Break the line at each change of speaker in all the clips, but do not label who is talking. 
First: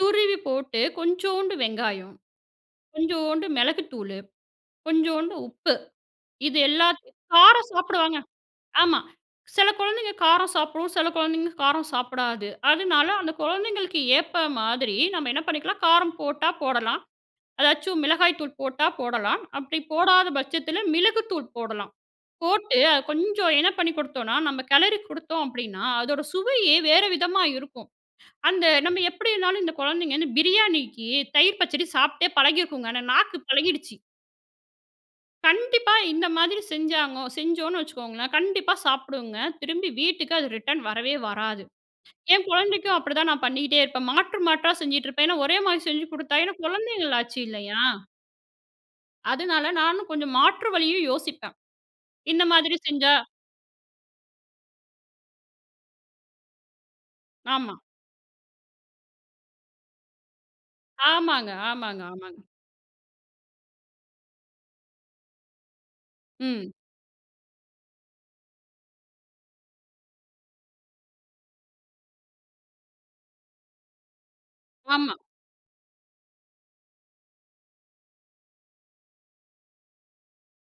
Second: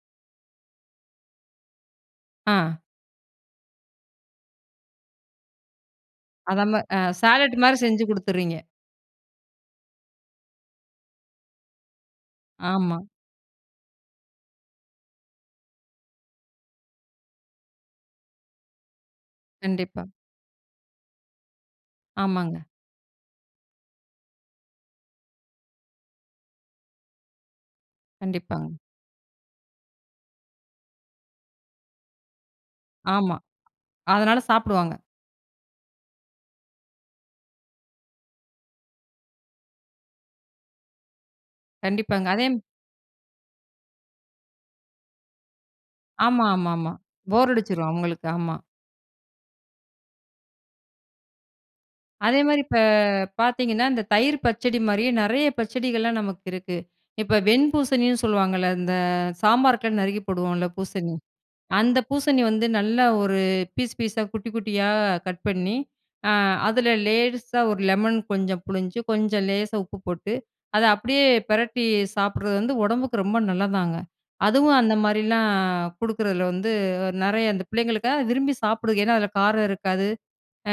துருவி போட்டு கொஞ்சோண்டு வெங்காயம்,
ஆ.
கொஞ்சோண்டு மெளகுத்தூளு, கொஞ்சோண்டு உப்பு. இது
அதான்
எல்லாத்
சாலட்
காரம்
மாரி செஞ்சு
சாப்பிடுவாங்க.
கொடுத்துடுறீங்க.
ஆமா. சில கொழந்தைங்க காரம் சாப்பிடும், சில கொழந்தைங்க காரம் சாப்பிடாது,
ஆமா.
அதுனால அந்த கொழந்தைங்களுக்கு ஏத்த மாதிரி நம்ம என்ன பண்ணிக்கலாம் காரம் போட்டா போடலாம். அதாச்சும் மிளகாய் தூள் போட்டா போடலாம். அப்டி
கண்டிப்பா.
போடாத பட்சத்தில மிளகு தூள் போடலாம்.
ஆமாங்க.
போட்டு அது கொஞ்சம் என்ன பண்ணிக் கொடுத்தோம்னா நம்ப கெலரி குடுத்தோம் அப்படின்னா, அதோட சுவையே வேற விதமா இருக்கும். அந்த
கண்டிப்பாங்க.
நம்ப எப்படின்னாலும் இந்த குழந்தைங்கன்னு பிரியாணிக்கு தயிர் பச்சடி சாப்ட்டே பழகியிருக்குங்க. ஏன்னா
ஆமா.
நாக்கு பழகிடுச்சு.
அதனால சாப்டுவாங்க.
கண்டிப்பா இந்த மாதிரி செஞ்சாங்கோ செஞ்சோன்னு வச்சுக்கோங்களேன், கண்டிப்பா சாப்பிடுங்க. திரும்பி வீட்டுக்கு அது ரிட்டர்ன் வரவே வராது.
கண்டிப்பாங்க. அதே,
என் குழந்தைக்கும் அப்படிதான் நான் பண்ணிக்ட்டே இருப்பேன். மாற்று மாற்றா செஞ்சுகிட்டு இருப்பேன். ஏன்னா ஒரே மாரி செஞ்சு குடுத்தா
ஆமாமா,
ஏன்னா
ஆமா.
குழந்தைங்களாச்சி
போர்
இல்லையா?
அடிச்சுரும் அவுங்களுக்கு ஆமா.
அதுனால நானும் கொஞ்சம் மாற்று வழியும் யோசிப்பேன்.
அதே
இந்த
மாரி
மாதிரி
இப்ப
செஞ்சா
பாத்தீங்கன்னா, இந்த தயிர் பச்சடி மாரியே நெறைய பச்சடிகள்லாம் நமக்கு இருக்கு. இப்ப வெண்
ஆமா.
பூசணின்னு சொல்லுவாங்கல்ல இந்த சாம்பாருக்குலாம் நறுக்கி போடுவோம்ல பூசணி,
ஆமாங்க
அந்த
ஆமாங்க ஆமாங்க.
பூசணி வந்து நல்லா ஒரு பீஸ் பீஸா, குட்டி குட்டியா, கட் பண்ணி, அ
ம்.
அதில லேசா ஒரு லெமன் கொஞ்சம் புளிஞ்சு, கொஞ்சம் லேசா உப்பு போட்டு, அதை அப்படியே பெரட்டி சாப்பிடறது வந்து உடம்புக்கு ரொம்ப நல்லதாங்க! அதுவும் அந்த
ஆமா.
மாரிலாம் குடுக்குறதில வந்து அ நெறைய அந்த பிள்ளைங்களுக்கா விரும்பி சாப்பிடுதுக. ஏன்னா அதில காரம் இருக்காது. அ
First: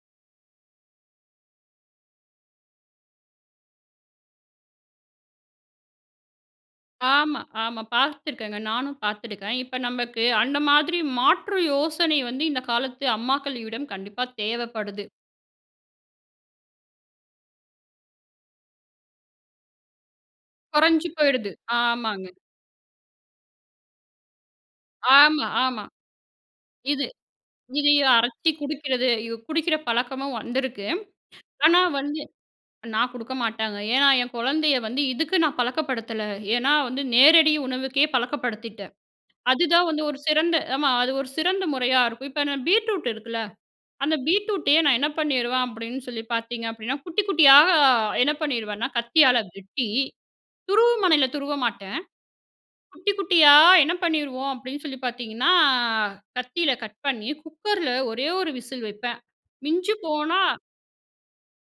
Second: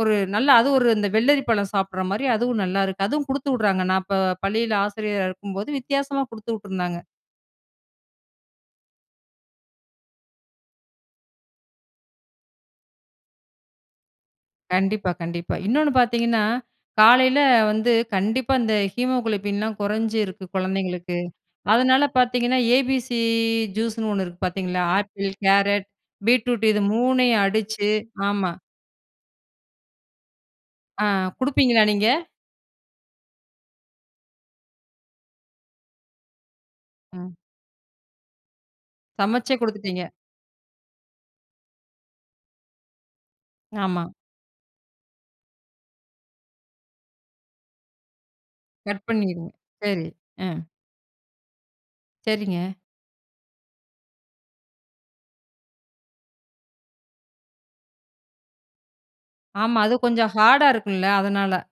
ஒரு நல்லா அதுவும் ஒரு இந்த வெள்ளரி பழம் சாப்பிடுற மாரி, அதுவும் நல்லாயிருக்கு. அதுவும் குடுத்து உடுறாங்க. நான் இப்ப பள்ளியில ஆசிரியரா இருக்கும்போது வித்தியாசமா குடுத்து உட்டுருந்தாங்க.
ஆமா, ஆமா. பாத்துருக்கேங்க. நானும் பாத்துருக்கேன். இப்ப நமக்கு அந்த மாதிரி மாற்று யோசனை வந்து இந்த காலத்து அம்மாக்களிடம் கண்டிப்பா தேவைப்படுது.
கண்டிப்பா கண்டிப்பா. இன்னொன்னு பாத்தீங்கன்னா காலையில வந்து, கண்டிப்பா இந்த ஹீமோகுளோபின் லாம் கொறைஞ்சு இருக்கு
குறைஞ்சு
குழந்தைங்களுக்கு.
போயிடுது.
அதனால
ஆமாங்க.
பாத்தீங்கன்னா ABC ஜூஸ்னு 1 இருக்கு பாத்தீங்களா! ஆப்பிள்,
ஆமா ஆமா.
கேரட், பீட்ரூட் இது
இது
மூணையும் அடிச்சு
இதுய அரைச்சி
ஆமா.
குடிக்கிறது இவ குடிக்கிற பழக்கமும் வந்திருக்கு.
ஆ
ஆனா
குடுப்பீங்களா நீங்க?
வந்து நான் குடுக்க மாட்டேங்க. ஏன்னா என் குழந்தையை வந்து இதுக்கு நான் பழக்கப்படுத்தல. ஏன்னா வந்து
ம்.
நேரடி உணவுக்கே பழக்கப்படுத்திட்டேன்.
சமைச்சே
அதுதான் வந்து
குடுத்துட்டீங்க.
ஒரு சிறந்த ஆமா அது ஒரு சிறந்த முறையா இருக்கும். இப்ப இன்ன பீட்ரூட் இருக்குல்ல,
ஆமா.
அந்த பீட்ரூட்டயே நான் என்ன பண்ணிருவேன் அப்டின்னு சொல்லி பாத்தீங்க அப்டின்னா, குட்டி குட்டியா என்ன பண்ணிருவேன்னா,
கட்
கத்தியால
பண்ணிடு
வெட்டி
சரி. ம்.
துருவுமனையில துருவ மாட்டேன்.
சரிங்க.
குட்டி குட்டியா என்ன பண்ணிருவோம் அப்டின்னு சொல்லி பாத்தீங்கன்னா, கத்தியில கட் பண்ணி குக்கர்ல ஒரே ஒரு விசில் வைப்பேன்.
ஆமா அது
மிஞ்சி
கொஞ்சம்
போனா
ஹார்டா இருக்குல! அதனால.